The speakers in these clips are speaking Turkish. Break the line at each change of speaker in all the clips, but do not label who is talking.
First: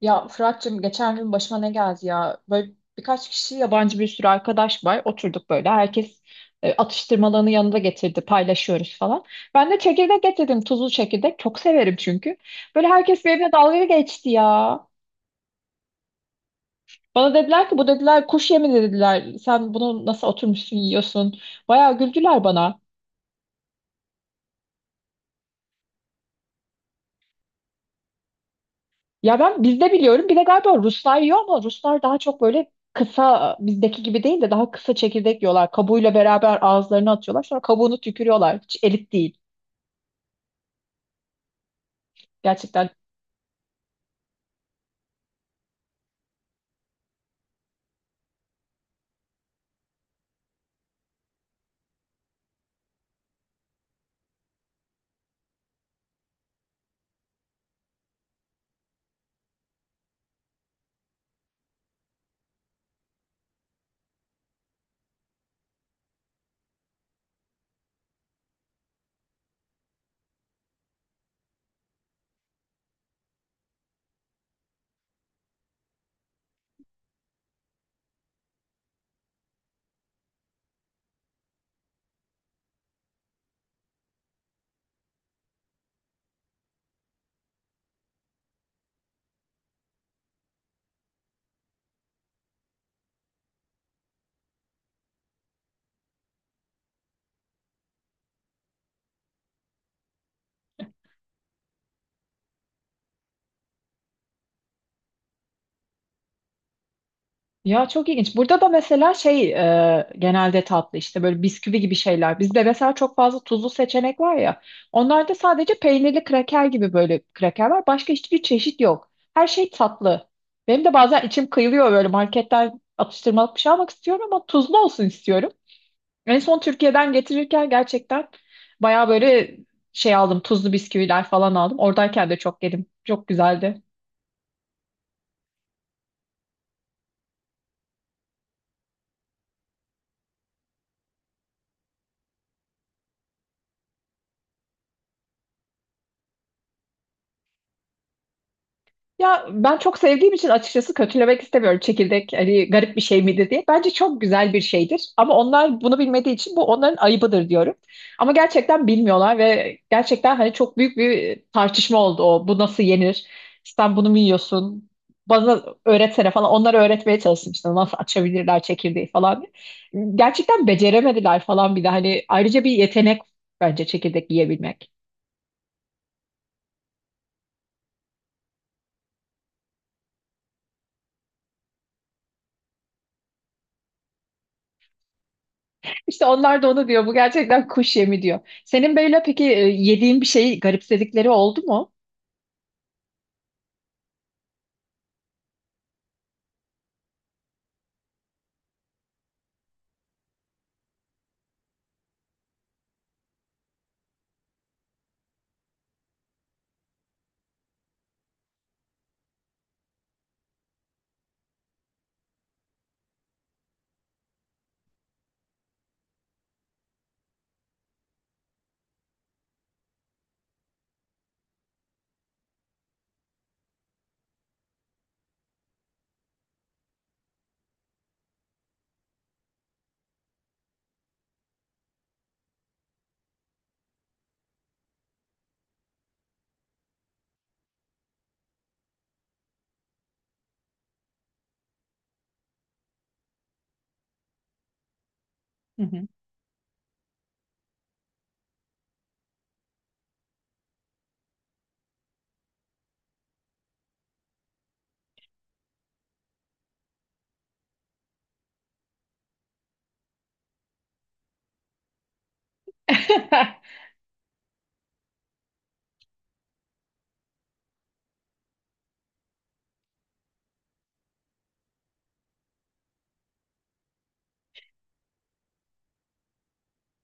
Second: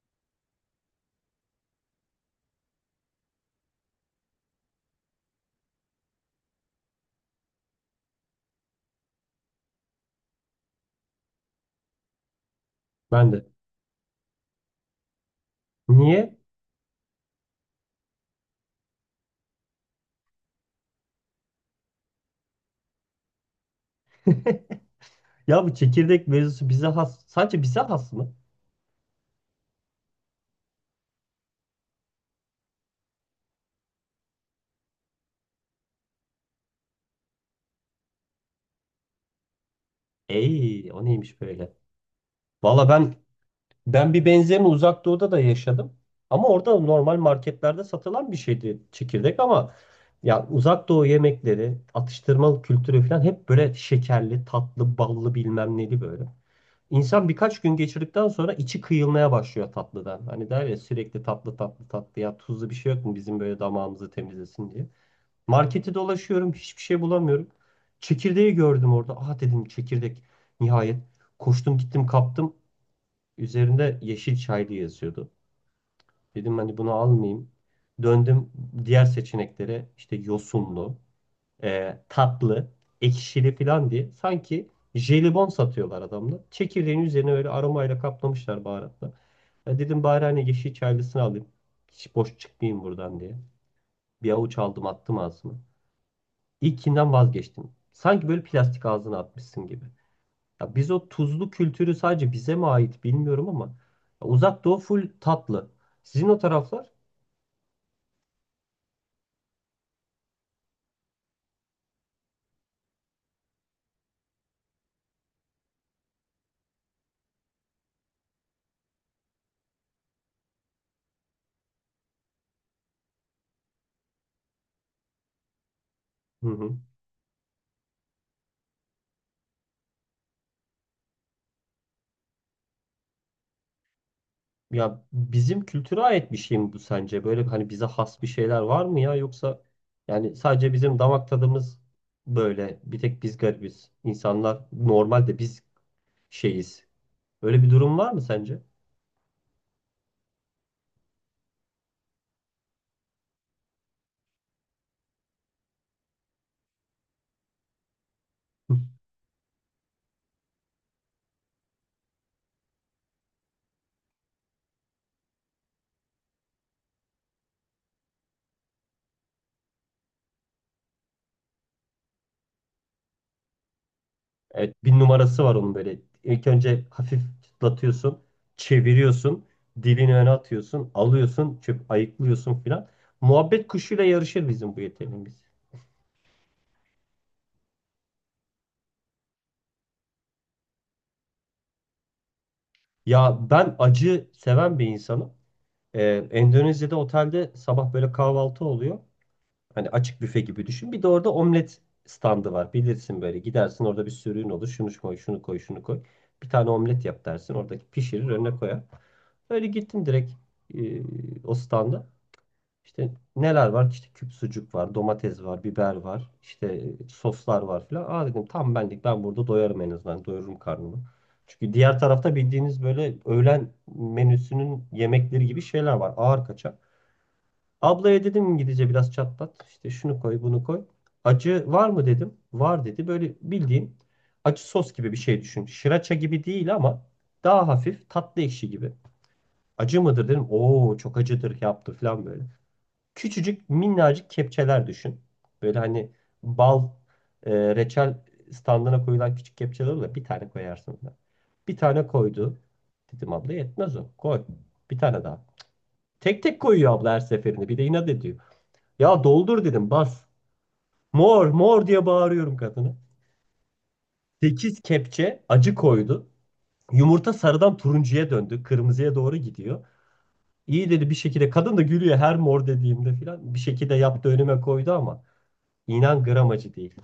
Ya Fırat'cığım geçen gün başıma ne geldi ya? Böyle birkaç kişi yabancı bir sürü arkadaş var. Oturduk böyle. Herkes atıştırmalarını yanında getirdi. Paylaşıyoruz falan. Ben de çekirdek getirdim. Tuzlu çekirdek. Çok severim çünkü. Böyle herkes
Ben de.
benimle dalga geçti ya.
Niye?
Bana dediler ki bu dediler kuş yemi dediler. Sen bunu nasıl oturmuşsun yiyorsun? Bayağı güldüler bana.
Ya bu çekirdek mevzusu bize has. Sadece bize has mı?
Ya ben bizde biliyorum. Bir de galiba Ruslar yiyor ama Ruslar daha çok böyle kısa, bizdeki gibi değil de daha kısa çekirdek yiyorlar. Kabuğuyla beraber ağızlarına atıyorlar. Sonra kabuğunu tükürüyorlar. Hiç elit değil.
Ey, o neymiş böyle? Valla
Gerçekten.
ben bir benzerini Uzak Doğu'da da yaşadım. Ama orada normal marketlerde satılan bir şeydi çekirdek ama ya Uzak Doğu yemekleri, atıştırmalık kültürü falan hep böyle şekerli, tatlı, ballı bilmem neli böyle. İnsan birkaç gün geçirdikten sonra içi kıyılmaya başlıyor tatlıdan. Hani der ya sürekli tatlı tatlı tatlı ya tuzlu bir şey yok mu bizim böyle damağımızı temizlesin diye. Marketi dolaşıyorum hiçbir şey bulamıyorum. Çekirdeği gördüm orada. Aha dedim çekirdek nihayet. Koştum gittim kaptım. Üzerinde yeşil çaylı yazıyordu. Dedim hani bunu almayayım. Döndüm diğer seçeneklere işte yosunlu, tatlı, ekşili falan diye. Sanki jelibon satıyorlar adamlar. Çekirdeğin üzerine öyle aromayla kaplamışlar baharatla. Ya dedim bari hani yeşil çaylısını alayım. Hiç boş çıkmayayım buradan diye. Bir avuç aldım attım ağzıma. İlkinden vazgeçtim. Sanki böyle plastik ağzına atmışsın gibi. Ya biz o tuzlu kültürü sadece bize mi ait bilmiyorum ama ya Uzak Doğu full tatlı. Sizin o taraflar?
Ya çok ilginç. Burada da mesela şey genelde tatlı işte böyle bisküvi gibi şeyler. Bizde mesela çok fazla tuzlu seçenek var ya. Onlarda sadece peynirli kraker gibi böyle kraker var. Başka hiçbir çeşit yok. Her şey tatlı. Benim de bazen içim kıyılıyor, böyle marketten atıştırmalık bir şey almak istiyorum ama tuzlu olsun istiyorum. En
Hı
son
hı.
Türkiye'den getirirken gerçekten bayağı böyle şey aldım. Tuzlu bisküviler falan aldım. Oradayken de çok yedim. Çok güzeldi.
Ya bizim kültüre ait bir şey mi bu sence? Böyle hani bize has bir şeyler var mı ya yoksa yani sadece bizim damak tadımız böyle bir tek biz garibiz. İnsanlar normalde biz şeyiz. Öyle bir durum var mı sence?
Ya ben çok sevdiğim için açıkçası kötülemek istemiyorum çekirdek hani garip bir şey midir diye. Bence çok güzel bir şeydir ama onlar bunu bilmediği için bu onların ayıbıdır diyorum. Ama gerçekten bilmiyorlar ve gerçekten hani çok büyük bir tartışma oldu o. Bu nasıl yenir? Sen bunu mu yiyorsun? Bana öğretsene falan. Onlara öğretmeye çalıştım işte nasıl açabilirler çekirdeği falan diye. Gerçekten beceremediler falan, bir de hani ayrıca bir yetenek bence çekirdek
Evet
yiyebilmek.
bir numarası var onun böyle. İlk önce hafif çıtlatıyorsun, çeviriyorsun, dilini öne atıyorsun, alıyorsun, çöp ayıklıyorsun filan. Muhabbet kuşuyla yarışır bizim bu yeteneğimiz.
İşte onlar da onu diyor. Bu gerçekten kuş yemi diyor. Senin böyle peki yediğin bir şeyi garipsedikleri oldu mu?
Ya ben acı seven bir insanım. Endonezya'da otelde sabah böyle kahvaltı oluyor. Hani açık büfe gibi düşün. Bir de orada omlet standı var. Bilirsin böyle gidersin orada bir sürüğün olur. Şunu koy, şunu koy, şunu koy. Bir tane omlet yap dersin. Oradaki pişirir önüne koyar. Öyle gittim direkt e, o standa. İşte neler var? İşte küp sucuk var, domates var, biber var, işte soslar var filan. Aa dedim tam benlik ben burada doyarım en azından. Doyururum karnımı. Çünkü diğer tarafta bildiğiniz böyle öğlen menüsünün yemekleri gibi şeyler var. Ağır kaçak. Ablaya dedim İngilizce biraz çatlat. İşte şunu koy, bunu koy. Acı var mı dedim. Var dedi. Böyle bildiğin acı sos gibi bir şey düşün. Şıraça gibi değil ama daha hafif tatlı ekşi gibi. Acı mıdır dedim. Oo çok acıdır yaptı falan böyle. Küçücük minnacık kepçeler düşün. Böyle
Hı hı.
hani bal e, reçel standına koyulan küçük kepçeler olur ya, bir tane koyarsın da. Bir tane koydu. Dedim abla yetmez o. Koy. Bir tane daha. Tek tek koyuyor abla her seferinde. Bir de inat ediyor. Ya doldur dedim bas. Mor mor diye bağırıyorum kadına. 8 kepçe acı koydu. Yumurta sarıdan turuncuya döndü. Kırmızıya doğru gidiyor. İyi dedi bir şekilde. Kadın da gülüyor her mor dediğimde filan. Bir şekilde yaptı önüme koydu ama. İnan gram acı değil.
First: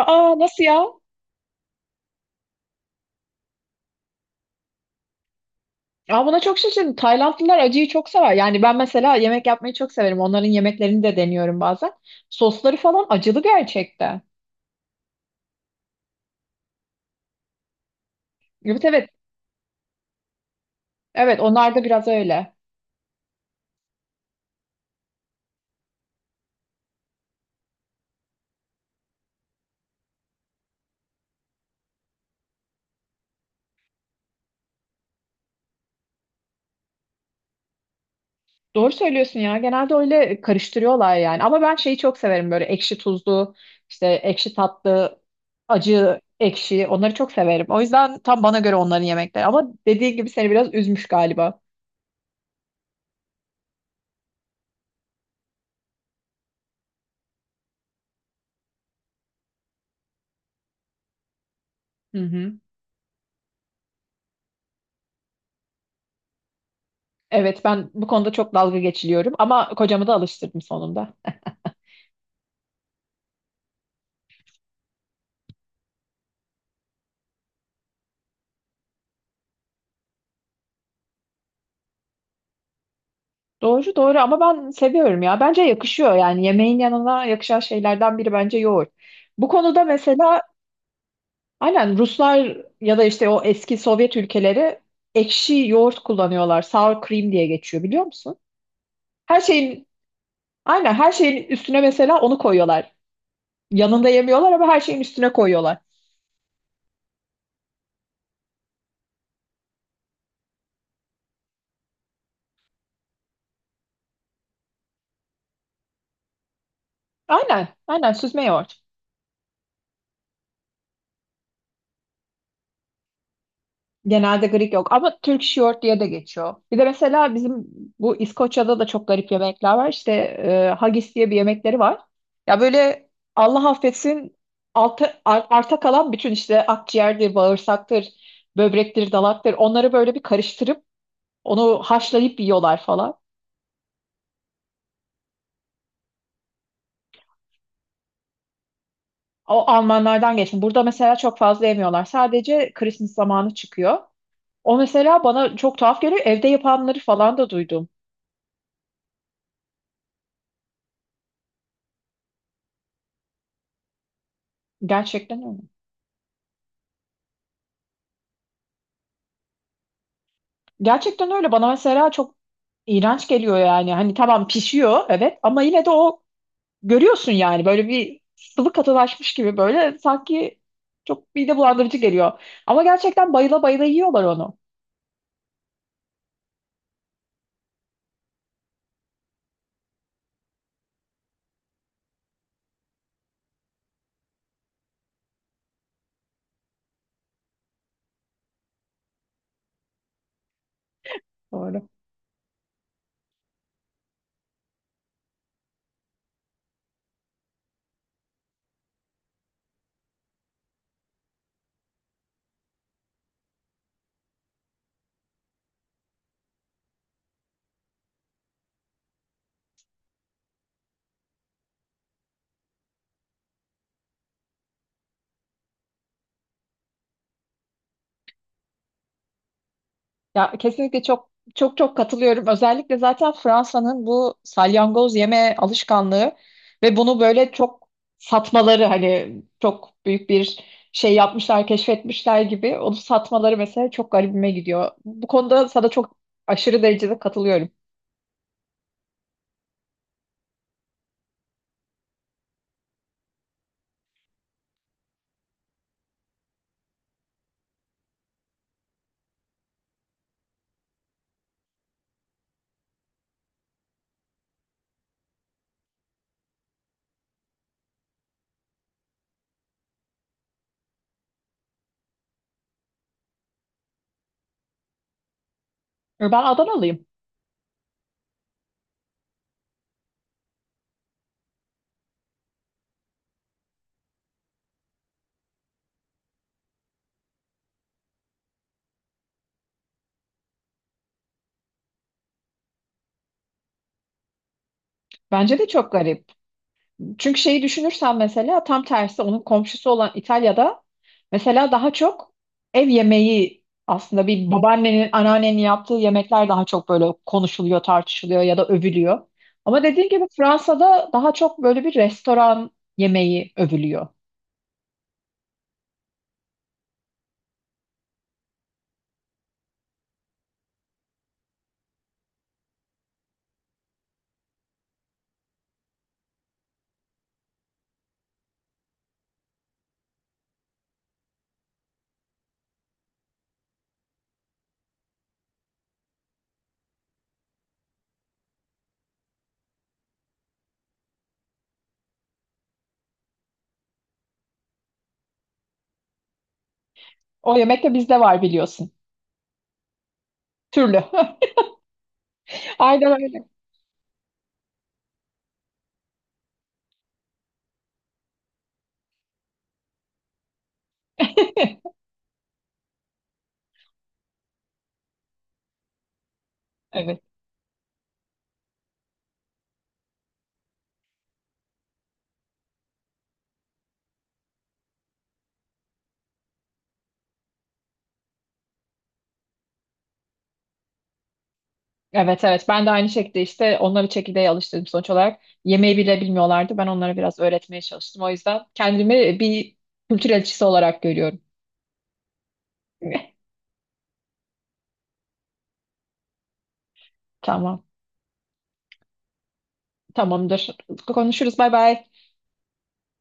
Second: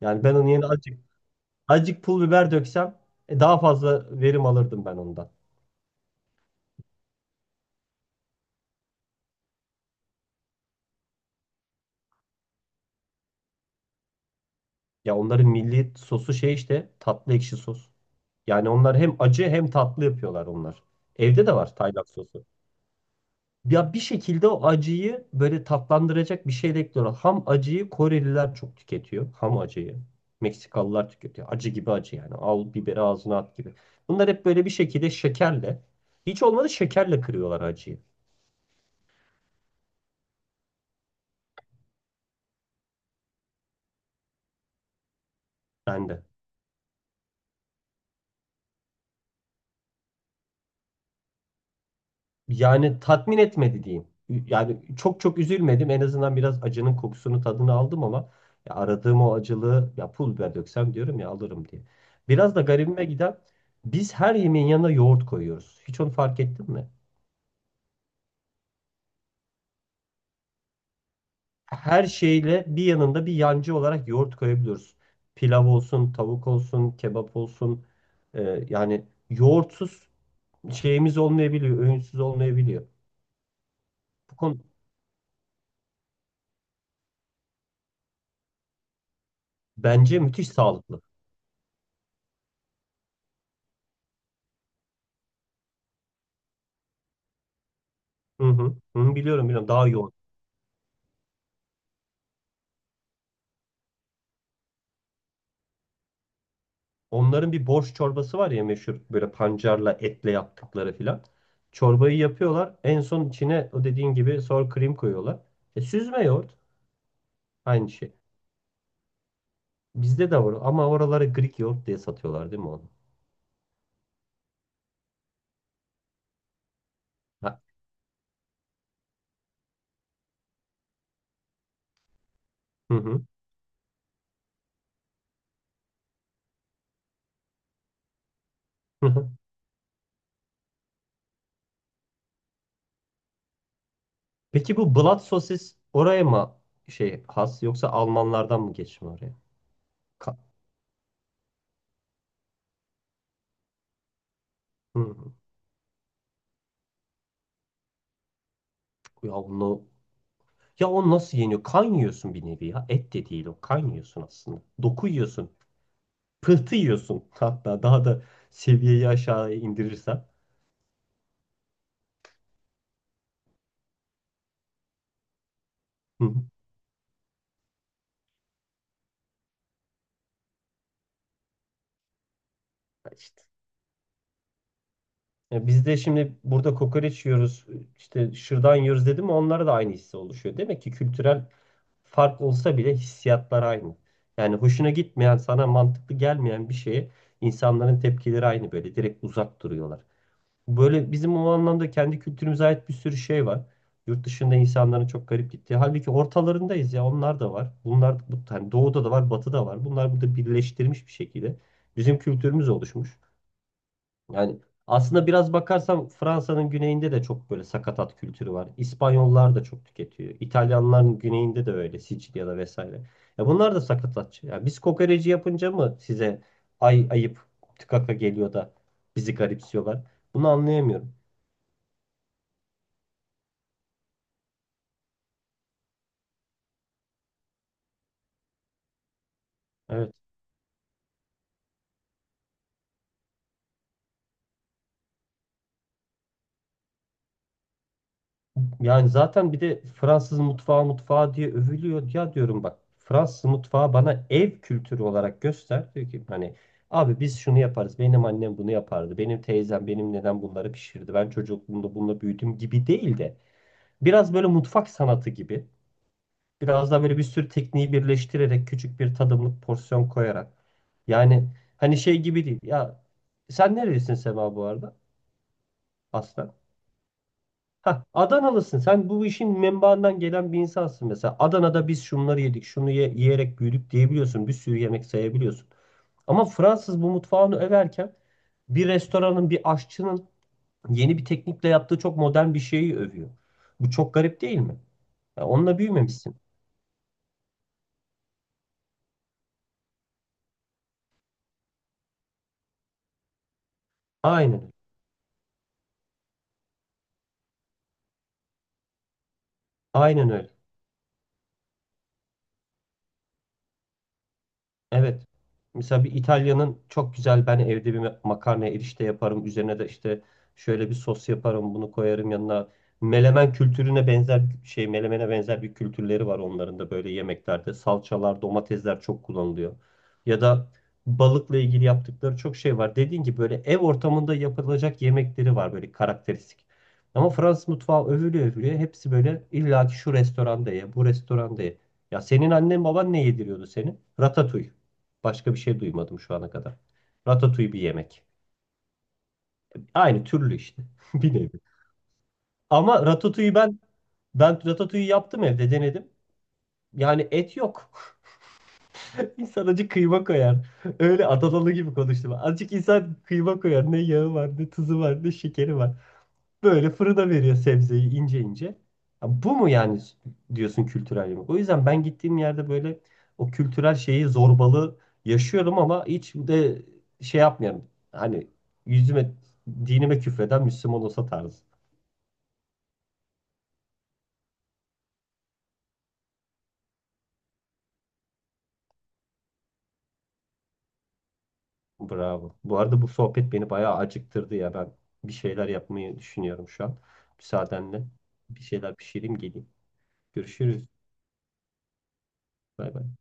Yani ben onun
nasıl
yerine
ya?
azıcık, azıcık pul biber döksem daha fazla verim alırdım ben ondan.
Aa, buna çok şaşırdım. Taylandlılar acıyı çok sever. Yani ben mesela yemek yapmayı çok severim. Onların yemeklerini de deniyorum bazen. Sosları falan acılı gerçekten.
Ya onların milli sosu şey işte tatlı ekşi sos. Yani
Evet,
onlar
evet.
hem acı hem tatlı yapıyorlar onlar.
Evet,
Evde de
onlar
var
da
Tayland
biraz
sosu.
öyle.
Ya bir şekilde o acıyı böyle tatlandıracak bir şey de ekliyorlar. Ham acıyı Koreliler çok tüketiyor. Ham acıyı. Meksikalılar tüketiyor. Acı gibi acı yani. Al biberi ağzına at gibi. Bunlar hep böyle bir şekilde şekerle. Hiç olmadı şekerle kırıyorlar acıyı.
Doğru söylüyorsun ya. Genelde öyle karıştırıyorlar yani. Ama ben şeyi çok severim, böyle ekşi tuzlu, işte ekşi tatlı, acı,
Bende.
ekşi. Onları çok severim. O yüzden tam bana göre onların yemekleri. Ama dediğin gibi seni biraz üzmüş galiba.
Yani tatmin etmedi diyeyim. Yani çok çok üzülmedim. En azından biraz acının kokusunu tadını aldım ama ya aradığım o acılığı ya pul biber döksem diyorum ya alırım diye.
Hı
Biraz
hı.
da garibime giden biz her yemeğin yanına yoğurt koyuyoruz. Hiç onu fark ettin mi?
Evet, ben bu konuda çok dalga geçiliyorum ama kocamı da alıştırdım sonunda.
Her şeyle bir yanında bir yancı olarak yoğurt koyabiliyoruz. Pilav olsun, tavuk olsun, kebap olsun. Yani yoğurtsuz şeyimiz olmayabiliyor, öğünsüz olmayabiliyor.
Doğru doğru,
Bu
ama
konu
ben seviyorum ya. Bence yakışıyor yani, yemeğin yanına yakışan şeylerden biri bence yoğurt. Bu konuda
bence
mesela
müthiş sağlıklı.
aynen Ruslar ya da işte o eski Sovyet ülkeleri ekşi yoğurt kullanıyorlar. Sour cream diye geçiyor, biliyor musun?
Hı hı, hı,
Her
biliyorum
şeyin,
daha yoğun.
aynen her şeyin üstüne mesela onu koyuyorlar. Yanında yemiyorlar ama her şeyin üstüne koyuyorlar.
Onların bir borş çorbası var ya meşhur böyle pancarla etle yaptıkları filan. Çorbayı yapıyorlar. En son içine o dediğin gibi sour cream koyuyorlar. Süzme yoğurt
Aynen
aynı
aynen,
şey.
süzme yoğurt.
Bizde de var ama oraları Greek yoğurt diye satıyorlar değil mi onu?
Genelde Greek yok ama Türk short diye de geçiyor. Bir de mesela
Ha,
bizim bu İskoçya'da da çok garip yemekler var. İşte haggis diye bir yemekleri var. Ya
hı
böyle
hı.
Allah affetsin, arta kalan bütün işte akciğerdir, bağırsaktır,
hı
böbrektir,
hı.
dalaktır. Onları böyle bir karıştırıp onu haşlayıp yiyorlar falan.
Peki bu blood sosis oraya mı şey has yoksa Almanlardan mı geçme oraya?
O Almanlardan
Ka-
geçtim. Burada mesela çok fazla yemiyorlar. Sadece Christmas zamanı çıkıyor. O
hı
mesela
hı.
bana çok tuhaf geliyor. Evde yapanları falan da duydum.
Ya onu ya o nasıl yeniyor? Kan yiyorsun bir nevi ya. Et de değil o. Kan yiyorsun aslında. Doku
Gerçekten
yiyorsun.
öyle.
Pıhtı yiyorsun hatta daha da seviyeyi aşağıya indirirsen.
Gerçekten öyle. Bana mesela çok iğrenç geliyor yani. Hani tamam pişiyor evet ama yine de o
Hı hı.
görüyorsun yani, böyle bir sıvı katılaşmış gibi, böyle sanki çok mide bulandırıcı geliyor. Ama gerçekten
İşte.
bayıla bayıla yiyorlar onu.
Ya biz de şimdi burada kokoreç yiyoruz, işte şırdan yiyoruz dedim mi onlara da aynı hissi oluşuyor. Demek ki kültürel fark olsa bile hissiyatlar aynı. Yani hoşuna gitmeyen, sana mantıklı gelmeyen bir şeye insanların tepkileri aynı böyle direkt uzak duruyorlar. Böyle bizim o
Doğru.
anlamda kendi kültürümüze ait bir sürü şey var. Yurt dışında insanların çok garip gittiği. Halbuki ortalarındayız ya onlar da var. Bunlar bu hani doğuda da var, batıda var. Bunlar burada birleştirmiş bir şekilde bizim kültürümüz oluşmuş. Yani aslında biraz bakarsam Fransa'nın güneyinde de çok böyle sakatat kültürü var. İspanyollar da çok tüketiyor. İtalyanların güneyinde de öyle Sicilya'da vesaire. Ya bunlar da sakatatçı. Ya biz kokoreci yapınca mı size ay ayıp tıkaka geliyor da bizi garipsiyorlar? Bunu
Ya kesinlikle
anlayamıyorum.
çok çok katılıyorum. Özellikle zaten Fransa'nın bu salyangoz yeme alışkanlığı ve bunu böyle çok satmaları, hani çok
Evet.
büyük bir şey yapmışlar, keşfetmişler gibi onu satmaları mesela çok garibime gidiyor. Bu konuda sana çok aşırı derecede katılıyorum.
Yani zaten bir de Fransız mutfağı diye övülüyor. Ya diyorum bak Fransız mutfağı bana ev kültürü olarak göster. Diyor ki hani abi biz şunu yaparız. Benim annem bunu yapardı. Benim teyzem benim neden bunları pişirdi. Ben çocukluğumda bununla büyüdüm gibi değil de biraz böyle mutfak sanatı gibi. Biraz daha böyle bir sürü tekniği birleştirerek küçük bir tadımlık porsiyon koyarak. Yani hani şey gibi değil. Ya sen nerelisin Sema bu arada?
Ben
Aslen.
Adanalıyım.
Ha, Adanalısın. Sen bu işin menbaından gelen bir insansın mesela. Adana'da biz şunları yedik, yiyerek büyüdük diyebiliyorsun. Bir sürü yemek sayabiliyorsun. Ama Fransız bu mutfağını överken bir restoranın, bir aşçının yeni bir teknikle yaptığı çok modern bir şeyi övüyor. Bu çok garip değil mi? Ya
Bence de
onunla
çok garip.
büyümemişsin.
Çünkü şeyi düşünürsen mesela tam tersi, onun komşusu olan İtalya'da mesela daha çok ev yemeği, aslında bir
Aynen.
babaannenin, anneannenin yaptığı yemekler daha çok böyle konuşuluyor, tartışılıyor ya da övülüyor. Ama dediğim gibi
Aynen öyle.
Fransa'da daha çok böyle bir restoran yemeği övülüyor.
Evet. Mesela bir İtalya'nın çok güzel ben evde bir makarna erişte yaparım. Üzerine de işte şöyle bir sos yaparım. Bunu koyarım yanına. Melemen kültürüne benzer şey melemene benzer bir kültürleri var onların da böyle yemeklerde. Salçalar, domatesler çok kullanılıyor. Ya da balıkla ilgili yaptıkları çok şey var. Dediğin gibi böyle ev ortamında yapılacak yemekleri var böyle karakteristik. Ama Fransız mutfağı övülüyor övülüyor. Hepsi böyle illa ki şu restoranda ye, bu restoranda ye. Ya senin annen baban ne yediriyordu seni? Ratatouille. Başka bir şey duymadım şu ana kadar.
O
Ratatouille bir
yemek de bizde
yemek.
var, biliyorsun.
Aynı türlü işte.
Türlü.
Bir nevi. Ama
Aynen öyle.
ratatouille ben ratatouille yaptım evde denedim. Yani et yok. İnsan acık kıyma koyar. Öyle Adanalı gibi konuştum. Azıcık insan kıyma koyar. Ne yağı var, ne tuzu var, ne şekeri var. Böyle
Evet.
fırına veriyor sebzeyi ince ince. Ya bu mu yani diyorsun kültürel yemek? O yüzden ben gittiğim yerde böyle o kültürel şeyi zorbalığı yaşıyorum ama hiç de şey yapmıyorum. Hani yüzüme, dinime küfreden Müslüman olsa tarzı.
Evet evet, ben de aynı şekilde işte onları çekirdeğe alıştırdım sonuç olarak. Yemeği bile bilmiyorlardı. Ben onlara biraz öğretmeye çalıştım. O yüzden kendimi bir kültür elçisi olarak görüyorum.
Bravo. Bu arada bu sohbet beni bayağı acıktırdı ya. Ben bir şeyler yapmayı düşünüyorum şu an.
Tamam.
Müsaadenle bir şeyler pişireyim geleyim.
Tamamdır.
Görüşürüz.
Konuşuruz. Bay bay.
Bay bay.